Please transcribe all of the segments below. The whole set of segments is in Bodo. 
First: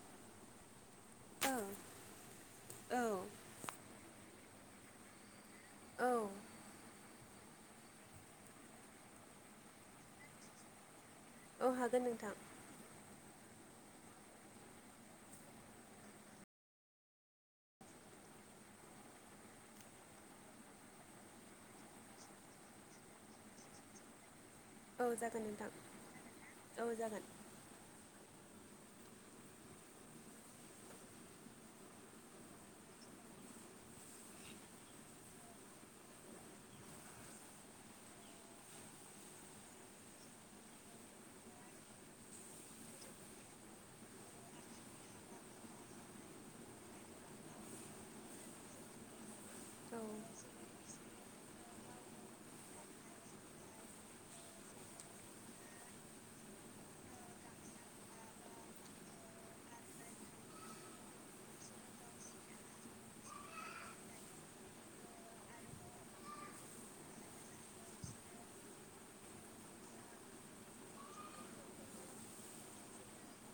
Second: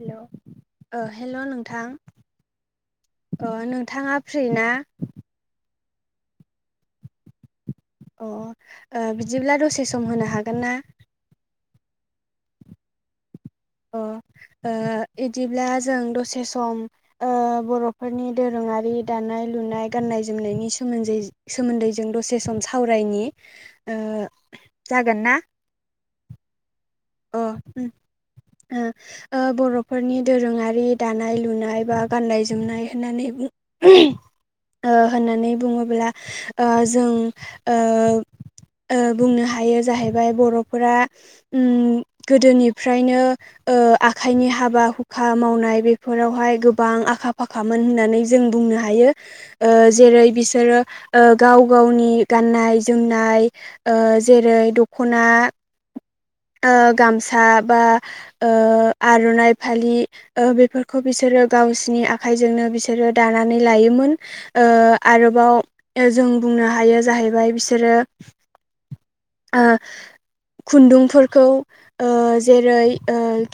हेल ओ हेल औ नोंथां औ अ नोंथाङा फ्रि ना औ अ बिदिब्ला दसे सम होनो हागोन ना औ हागोन नोंथां अ ओ बिदिब्ला जों दसे सम ओ बरफोरनि दोरोङारि दानाय नाय लुनाय गाननाय जोमनायनि सोमोन्दै दसे सम सावरायनि औ जागोन नोंथां औ जागोन अ ओ बरफोरनि दोरोङारि दानाय लुनाय बा गाननाय जोमनाय होननानै [inaudible] ओ होननानै बुङोब्ला जों ओ ओ बुंनो हायो जाहैबाय बरफोरा ओ गोदोनिफ्रायनो ओ आखाइनि हाबा हुखा मावनाय बेफोरावहाय गोबां आखा फाखामोन होननानै जों बुंनो हायो ओ जेरै बिसोरो ओ गाव गावनि नि गाननाय जोमनाय जेरै दखना ओ गामसा बा ओ आरनाइ फालि बेफोरखौ बिसोरो गावसिनि आखजोंनो बिसोरो दानानै लायोमोन जाहैबाय बिसोरो खुुन खौ जेरै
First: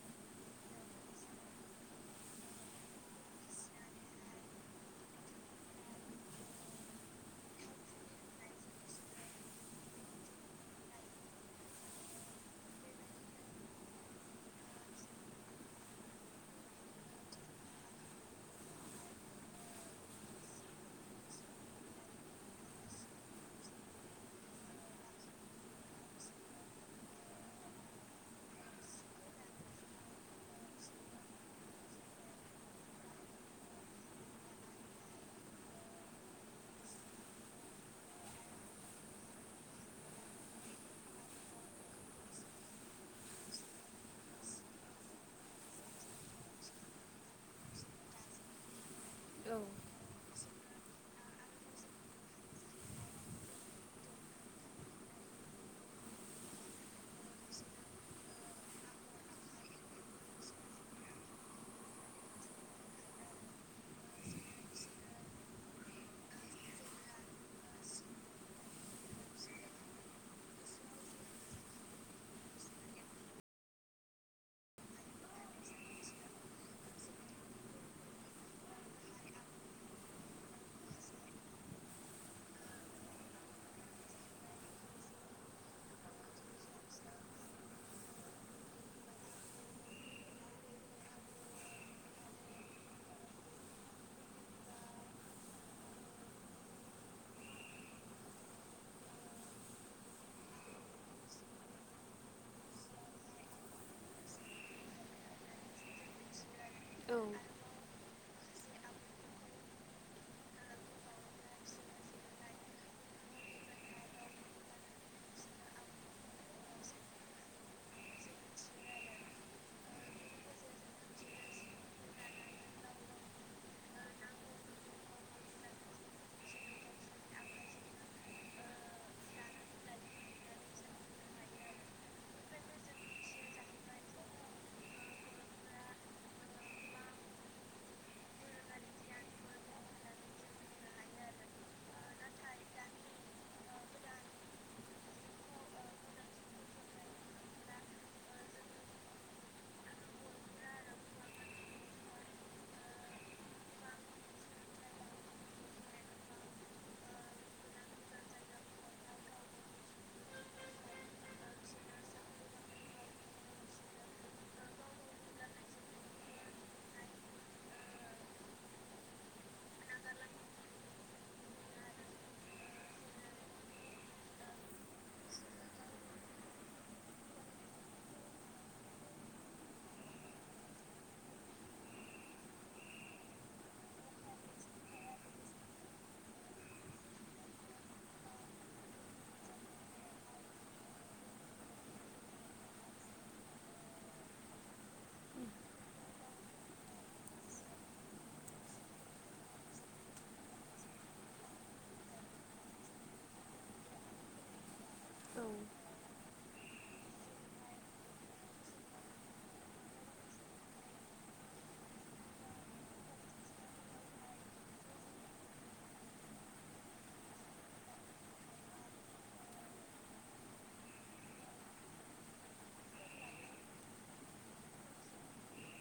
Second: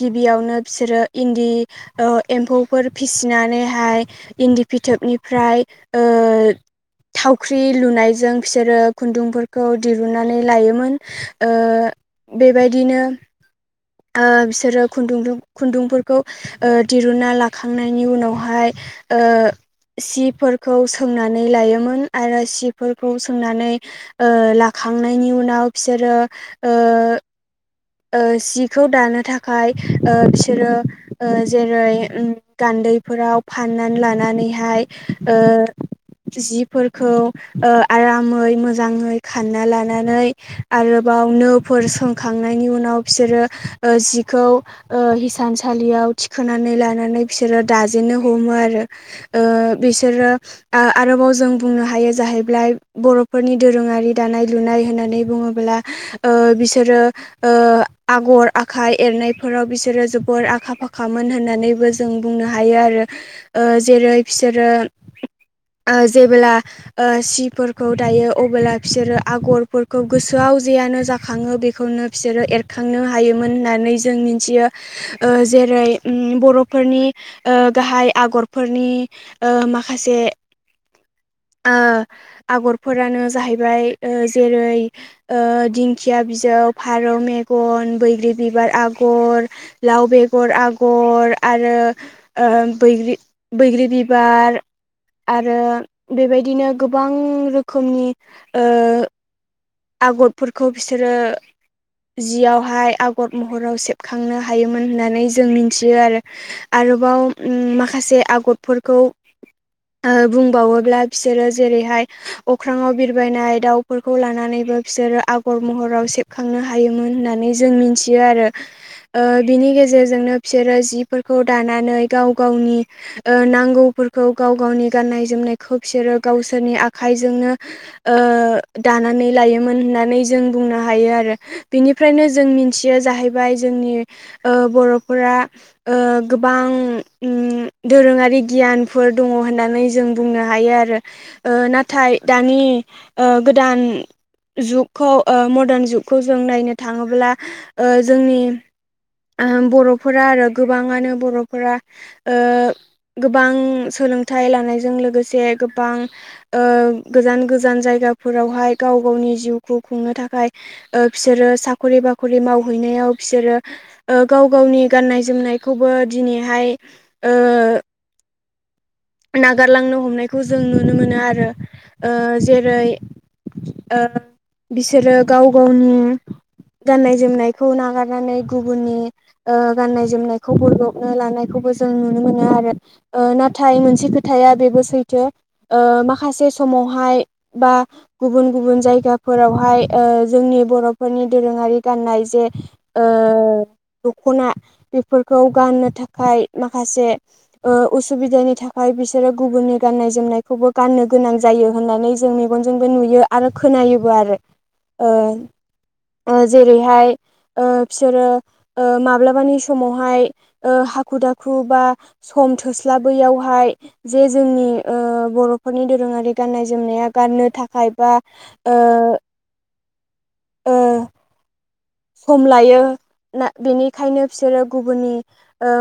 गिबियावनो बिसोरो इन्दि एम्फौ फोर फिसिनानैहाय इन्दि फिथोबनिफ्राय ओ थावख्रि लुनायजों बिसोरो खुन्दुंफोरखौ दिरुनानै लायोमोन ओ बेबायदिनो ओ बिसोरो खुन्दुं खुन्दुंफोरखौ दिरुना लाखांनायनि उनावहाय ओ सिफोरखौ सोंनानै लायोमोन आरो सिफोरखौ सोंनानै ओ लाखा खांनायनि उनाव बिसोरो ओ ओ खौ दानो थाखाय बिसोरो जेरै गान्दैफोराव लानानैहाय जिफोरखौ आरामै मोजाङै खानना लानानै आरोबाव बाव नो फोर सोंखांनायनि उनाव बिसोरो जिखौ हिसानसालियाव थिखोनानै लानानै बिसोरो दाजेननो हमो आरो औ औ बिसोरो आरोबाव जा जों बुंनो हायो जाहैबाय बर'फोरनि दोरोङारि दानाय लुनाय होननानै बुङोब्ला बिसोरो आगर आखाइ एरनायफोराव बिसोरो जोबोर आखा फाखामोन होननानैबो जों बुंनो हायो आरो जेरै बिसोरो जेबोबोला सिफोरखौ दायो अबोला बिसोरो आगरफोरखौ गोसोआ गाव जेआनो जाखाङो बेखौनो बिसोरो एरखां खांनो हायोमोन होननानै जों मिथियो जेरै बर'फोरनि गाहाय आगरफोरनि माखासे आगरफोरानो जाहैबाय जेरै दिंखिया बिजौ फारौ मेगन बैग्रि बिबार आगर लाव बेगर आगर आरो बैग्रि बैग्रि बिबार आरो बेबायदिनो गोबां रोखोमनि आगरफोरखौ बिसोरो जियावहाय आगर महराव सेबखांनो हायोमोन होननानै जों मिथि मिथियो आरो आरोबाव औ माखासे आगरफोरखौ बुंबावोब्ला बिसोरो जेरैहाय अख्राङाव बिरबायनाय दाउफोरखौ लानानै बिसोरो आगर महराव सेबखांनो हायोमोन होननानै जों मिथियो आरोनि नि गेजेरजोंनो बिसोरो जिफोरखौ दानानै गाव गावनि नांगौफोरखौ गाव गाव गावनि गाननाय जोमनायखौ बिसोरो गावसोरनि आखाइजोंनो दानानै लायोमोन नानै जों बुंनो हायो आरो बेनिफ्रायनो मिनथि जाहैबाय जोंनि बर'फोरा गोबां दोरोङारि गियानफोर दङ होननानै नानै जों बुंनो हायो आरो नाथाय दानि गोदान जुगखौ मदार्न जुगखौ जों नायनो थाङोब्ला जोंनि बर'फोरा आरो गोबाङानो बर'फोरा गोबां सोर सोलोंथाइ लानायजों लोगोसे गोबां गोजान गोजान जायगाफोरावहाय गाव गावनि गावनि जिउखौ खुंनो थाखाय बिसोरो साखरि बाखरि मावहैनायाव बिसोरो गाव गावनि गाननाय जोमनायखौबो दिनैहाय नागारलांनो हमनायखौ जों नुनो मोनो आरो जेरै बिसोरो गाव गावनि गाननाय जोमनायखौ नागारनानै गुबुननि गाननाय जोमनायखौ बोजबनानै लानायखौ मोनो आरो मोनसे खोथाया बेबो सैथो माखासे समावहाय बा गुबुन गुबुन जायगा जायगाफोरावहाय जोंनि बर'फोरनि दोरोङारि गाननाय जे दख'ना बेफोरखौ गाननो थाखाय माखासे उसुबिदानि थाखाय आमफ्राय बिसोरो गुबुननि गाननाय जोमनायखौबो गाननो गोनां जायो होननानै जों मेगनजोंबो नुयो आरो खोना नायोबो आरो औ जेरैहाय बिसोरो माब्लाबानि समावहाय हाखु दाखु बा सम थोस्लाबैयावहाय जे जोंनि बर'फोरनि दोरोङारि गाननाय जोमनाया गाननो थाखाय बा ओ सम लायो ना बेनिखायनो बिसोरो गुबुननि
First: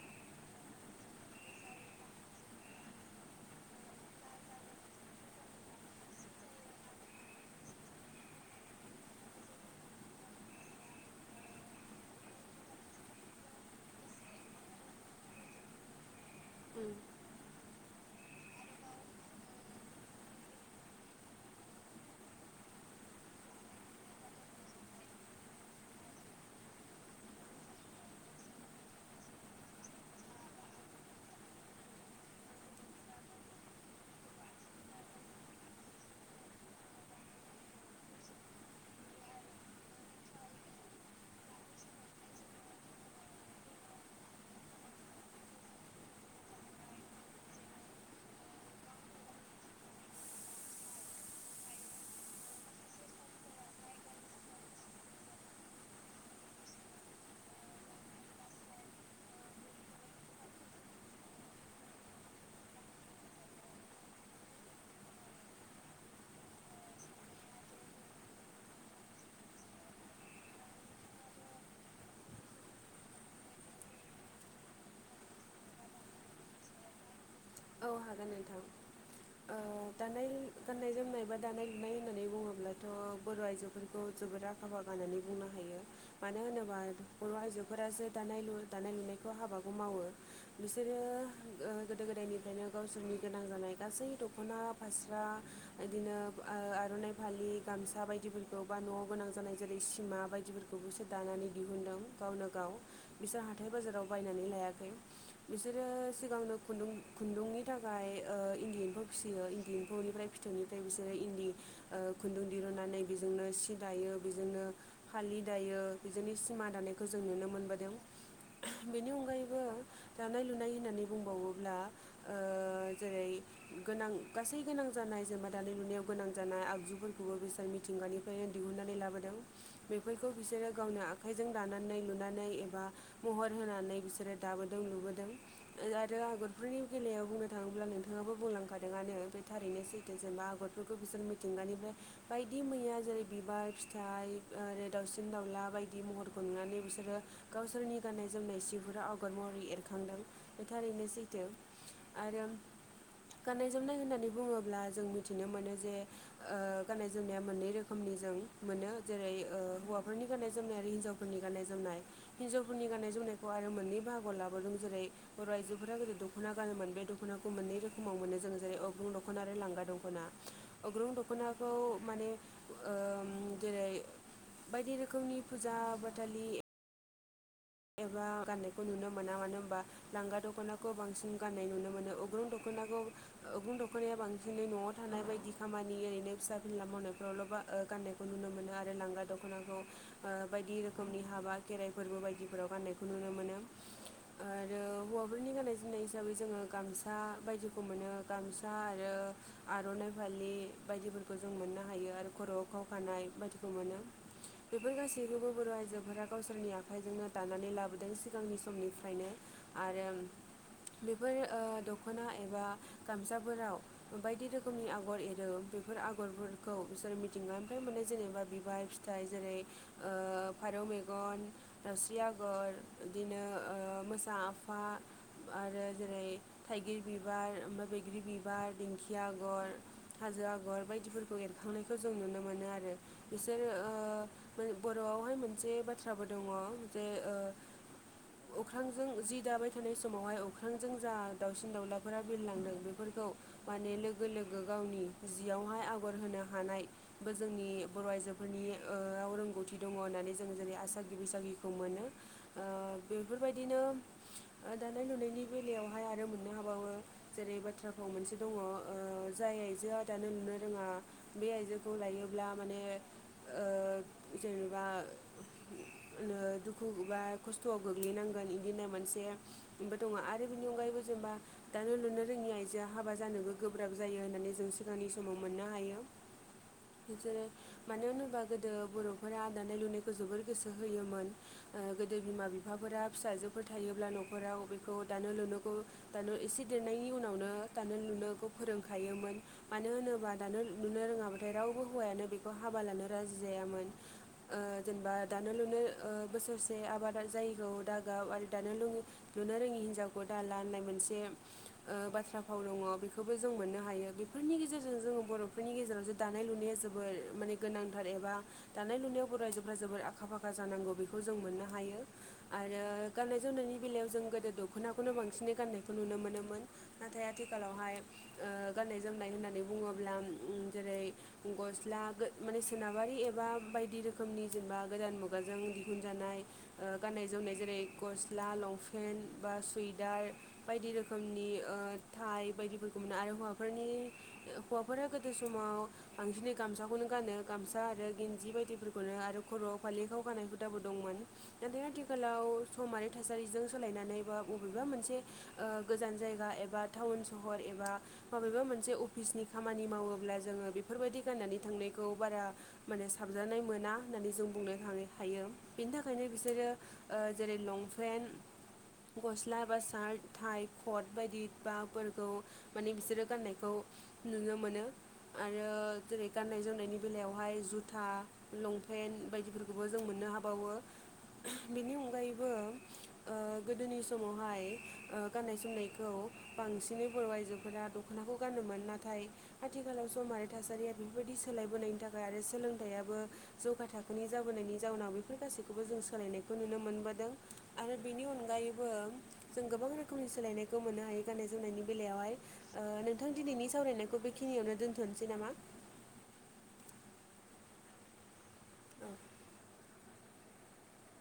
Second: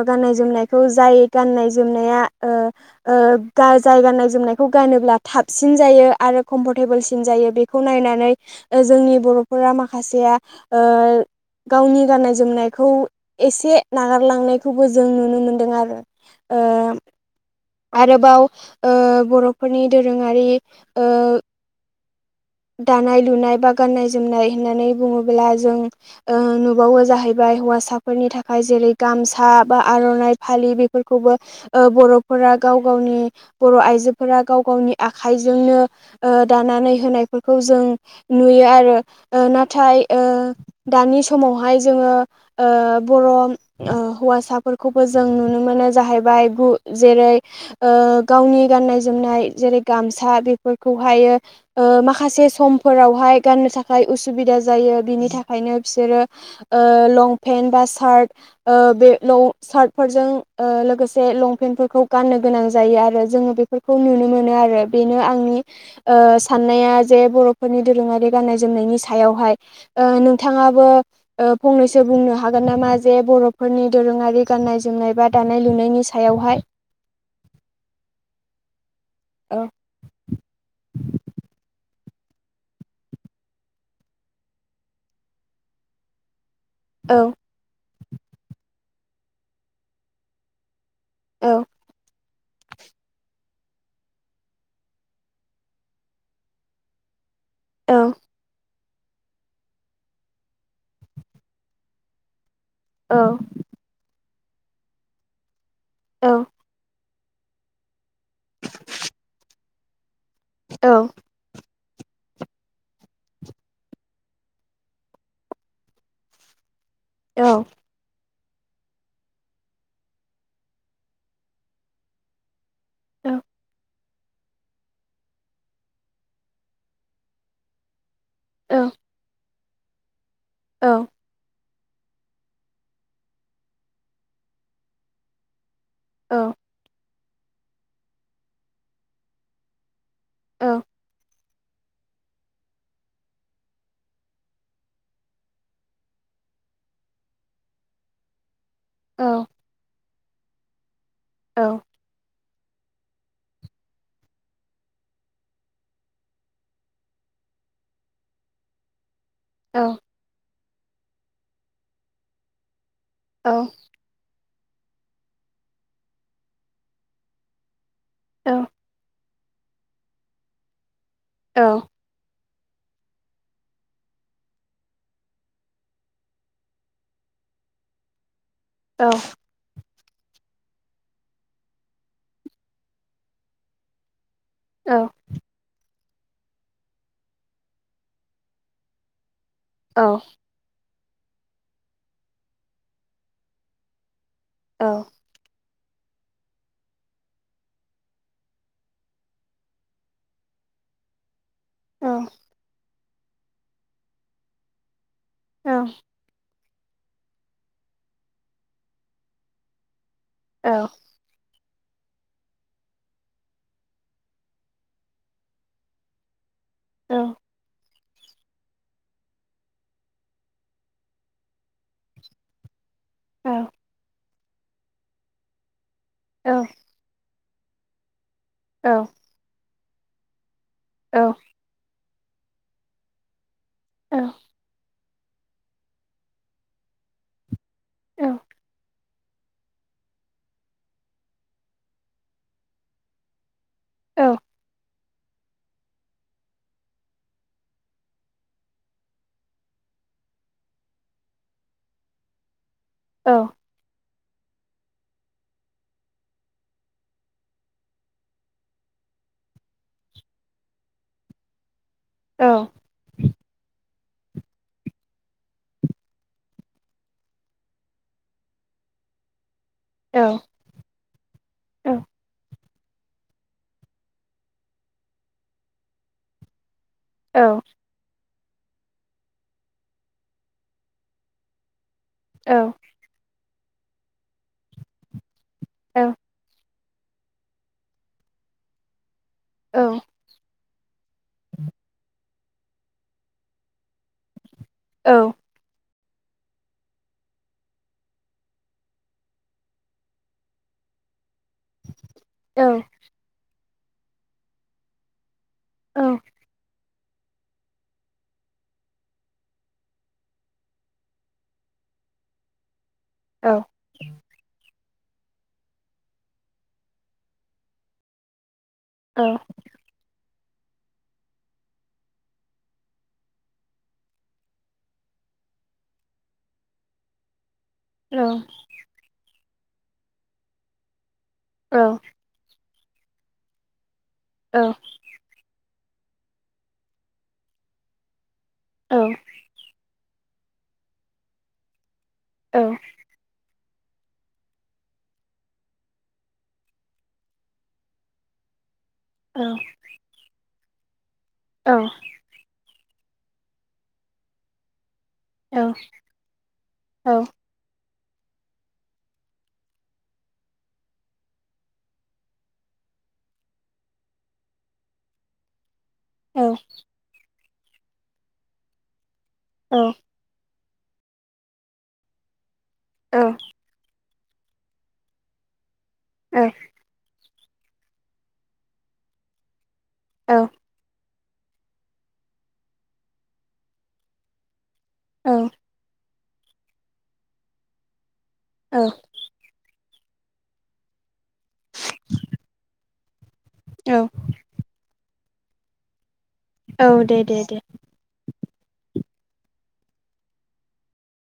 गाननाय जोमनायखौ जाय गाननाय जोमनाया जाय गाननाय जोमनायखौ गानोब्ला थाबसिन जायो आरो कमफरटेबोलसिन जायो बेखौ नायनानै जोंनि बर'फोरा माखासे गावनि गाननाय जोमनायखौ एसे नागारलांनायखौबो जों नुनो मोनदों आरो उम ओ आरोबाव ओ बर'फोरनि दोरोङारि दानाय लुनाय बा गानाय जोमनाय होननानै बुङोब्ला जों ओ नुबावो जाहैबाय हौसाफोरनि थाखाय जेरै गामसा बा आर'नाइ फालि बेफोरखौबो ओ बर'फोरा गाव गावनि बर' आइजोफोरा गाव गावनि आखाइजोंनो ओ दानानै होनाय खौ जों नुयो आरो नाथाय ओ दानि समावहाय जोङो ओ बर' हौवासाफोरखौबो जों नुनो मोनो जाहैबाय गु जेरै ओ गावनि गाननाय जोमनाय जेरै गामसा बेफोरखौहायो मा खासे समफोरावहाय गाननो थाखाय उसुबिदा जायो बिनि थाखायनो बिसोरो ओ लंपेनट बा सार्ट ओ‌ बे सार्टफोरजों लोगोसे लंपेन्टफोरखौ गान [unintelligible] नो गोनां जायो आरो जोङो बेफोरखौ नुनो मोनो आरो बेनो आंनि ओ साननाया जे बर'फोरनि दोरोङारि गाननाय जोमनायनि सायावहाय ओ नोंथाङाबो फंनैसो बुंनो हागोन नामा जे बर'फोरनि दोरोङारि गाननाय जोमनाय बा दानाय लुनायनि सायावहाय [inaudible] औ हागोन नोंथां औ दानाय गाननाय जोमनाय बा दानाय लुनाय होननानै बुङोब्लाथ' बर' आइजोफोरखौ जोबोद आखा फाखा होननानै बुंनो हायो मानो होनो बा औ बर' आइजोफोरासो दानाय लु दानाय लुनायखौ हाबाखौ मावो बि सोरो औ ओ गोदो गोदायनि ओंखायनो गावसोरनि गोनां जानाय गासै दख'ना फास्रा बिदिनो ओ आर'नाइ फालि औ गामसा बायदिफोरखौ बा नवाव गोनां जानाय जेरै सिमा बायदिफोरखौबो बिसोर दानानै दिहुनदों गावनो गाव औ बिसोर हाथाय बाजाराव बायनानै लायाखै बिसोरो औ सिगांनो खुन्दुं खुन्दुंनि थाखाय ओ इन्दि एम्फौ फिसियो इन्दिफोरनिफ्राय फिथौनिफ्राय औ बिसोरो इन्दि ओ खुन्दुं दिहुननानै बेजोंनो सि दायो बेजोंनो फालि दायो बेजोंनो सिमा दानायखौ खौ जों नुनो औ मोनबोदों। बेनि अनगायैबो दानाय लुनाय होननानै बुंबावोब्ला ओ जेरै गोनां गासै गोनां जानाय जोमा [unintelligible] दानाय लुनायाव गोनां जानाय आगजुफोरखौबो बिसोर मिथिंगानि [inaudible] नो औ दिहनानै लाबोदों बेफोरखौ बिसोर औ गावनो आखाइजों दानानै लुनानै एबा महर होनानै बिसोरो दाबोदों लुबोदों आरो आगरफोरनि बेलायाव बुंनो थाङोब्ला नोंथाङाबो बुंलांखादोंआनो बे थारैनोसै जेमा आगरफोरखौ बिसोर मिथिंगानिफ्राय बायदि मैया जेरै बिबार फिथाइ ओ दाउसिन दाउला बायदि महरफोरखौ नुनानै बिसोरो गावसोरनि गाननाय जोनाय सि आगर महरै एरखांदों बे थारैनो सैथो औ [inaudible] गाननाय जोमनाय होननानै बुङोब्ला जों मिथिनो मोनो जे ओ गाननाय जोमनाया मोननै रोखोमनि जों मोनो जेरै ओ हौवाफोरनि गाननाय जोमनाय आरो हिन्जावफोरनि गाननाय जोमनाय हिन्जावफोरनि गाननाय जोमनायखौ आरो मोननै बाहागोआव लाबोदों जेरै बर' आइजोफोरा गोदो दख'ना गानोमोन बे दख'नाखौ मोननै रोखो माव मोनो जों जेरै अग्रुं दख'ना आरो लांगा दख'ना अग्रुं दख'नाखौ माने ओ जेरै बायदि रोखोमनि फुजा बाथालि एबा गाननायखौ नुनो मोना मानो होनबा लांगा दख'नाखौ बांसिन गाननाय नुनो मोनो अग्रं दख'नाखौ अग्रं दख'नाया बांसिन बिदिनो नवाव थानाय बायदि खामानि ओरैनो फिसा फिला मावनायफ्रावल' बा गाननायखौ नुनो मोनो आरो लांगा द खनाखौ बायदि रोखोमनि हाबा खेराइ फोरबो बायदिफोराव गाननायखौ नुनो मोनो। औ फिनाय हिसाबै जोङो गामसा बायदिखौ मोनो गामसा आरो आर'नाइ फालि बायदिफोरखौ जों मोननो हायो आरो खर'वाव खाव खानाय बायदिखौ मोनो बेफोर गासैबो थेवबो बर' आइजोफोरा गावसोरनि आखाइजोंनो दानानै लाबोदों सिगांनि समनिफ्रायनो आरो बेफोर ओ दख'ना एबा गामसाफोराव बायदि रोखोमनि आगर एरो बेफोर आगरफोर खौ बिसोर मिथिंगानिफाय मोननाय जेनेबा बिबार फिथाइ जेरै ओ फारौ मेगन‌ दावस्रि आगर बिदिनो ओ मोसा आफा आरो जेरै थाइगिर बिबार बिबार ओमफ्राय बैग्रि बिबार दिंखि आग'र हाजो आग'र बायदिफोरखौ एरखांनायखौ जों नुनो मोनो आरो बिसोर ओ औ बर'आवहाय मोनसे बाथ्राबो दङ जे ओ औ अख्रांजों जि दाबाय थानाय समावहाय अख्रांजों जा दाउसिन दाउलाफोरा बिरलांदों बेफोरखौ माने लोगो लोगो गावनि जियावहाय आगर होनो हानायबो जोंनि बर' आइजोफोरनि ओ याव रोंगौथि दङ होन नानै जों जेरै आसागि बैसागिखौ मोनो बेफोर बायदिनो ओ दानाय लुनायनि बेलायावहाय आरो मोननो हाबावो जेरै बाथ्रा फाव मोनसे दङ ओ जाय आइजोआ दानो नुनो रोङा बे आइजो खौ लायोब्ला माने ओ जेनेबा ओ दुखु बा खस्थ'आव गोग्लैनांगोन बिदिनो मोनसे बो दङ' आरो बिनि अनगायैबो जेनेबा दानो लुनो रोङि आइजोआ हाबा जानोबो गोब्राब जायो होननानै जों सिगांनि समाव मोननो हायो। बिदिनो मानो होनोबा गोदो बर'फोरा दानाय लुनायखौ जोबोर गोसो होयोमोन। ओ गोदो बिमा बिफाफोरा फिसाजोफोर थायोब्ला न'खराव बिखौ दानो लुनोखौ दानो एसे देरनायनि उनावनो दानो लुनोखौ फोरोंखायोमोन मानो होनोबा दानो लुनो रोङा बाथाय रावबो हौवायानो बेखौ हाबा लानो राजि जायामोन ओ जेनेबा दा [inaudible] बोसोरसे आबादा जायैखौ दागाव आरो दानो लुनो रोङि हिनजावखौ दाला होननाय मोनसे [inaudible] ओ बाथ्रा फाव दङ बेखौबो जों मोननो हायो बेफोरनि गेजेरजों जोङो बर' फोरनि गेजेराव जे दानाय लुनाया जोबोर माने गोनांथार एबा दानाय लुनायाव बर' आइजोफ्रा जोबोर आखा फाखा जानांगौ बेखौ जों मोननो हायो आरो गाननाय जोमनायनि बेलायाव जों गोदो द दख'नाखौनो बांसिनै गान्नायखौ नुनो मोनोमोन नाथाय आथिखालावहाय ओ गाननाय जोमनाय होननानै बुङोब्ला उम जेरै गस्ला गो माने सोनाबारि एबा बायदि रोखोमनि जेनेबा गोदान मुगाजों दिहुनजानाय ओ गाननाय जोमनाय जेरै गस्ला लंपेन्ट बा सुइदार बायदि रोखोमनि ओ थाइ बायदिफोरखौ मोनो आरो हौवाफोरनि हौवाफोरा गोदो समाव बांसिनै गामसाखौनो गानो। गामसा आरो गि जि बायदिफोरखौनो आरो खर'आव फालि खाव गानाय हुदाबो दंमोन। नाथाइ आथि खालाव सम आरो थासारिजों सोलायनानै बा बबेबा मोनसे ओ गोजान जायगा एबा टाउन सहर एबा मबेबा मोनसे मोनसे अफिसनि खामानि मावोब्ला जोङो बेफोरबायदि गाननानै थांनायखौ बारा माने साबजानाय मोना होननानै जों बुंनो थाङो हायो। बेनि थाखायनो बिसोरो ओ जेरै लंपेन्ट गस्ला बा सार्ट थाइ कट बायदि बा फोरखौ माने बिसोरो गाननायखौ नुनो मोनो आरो जेरै गाननाय जोमनायनि बेलायावहाय जुथा लंपेन्ट बायदिफोरखौबो जों मोननो हाबावो बिनि अनगायैबो ओ गोदोनि समावहाय ओ गाननाय जोमनायखौ बांसिनै बर' आइजो फोरा दख'नाखौ गानोमोन नाथाय आथिखालाव समा आरो थासारिया बेफोर बायदि सोलायबोनायनि थाखाय आरो सोलोंथाइयाबो जौगा थाखोनि जाबोनायनि जाउनाव बेफोर गासैखौबो जों सोलायनायखौ नुनो मोनबोदों आरो बेनि अनगायैबो जों गोबां रो खोमनि सोलायनायखौ मोननो हायो गाननाय जोमनायनि बेलायावहाय ओ नों थां दिनैनि सावरायनायखौ बेखिनियावनो दोन्थ'नोसै नामा औ दे दे दे औ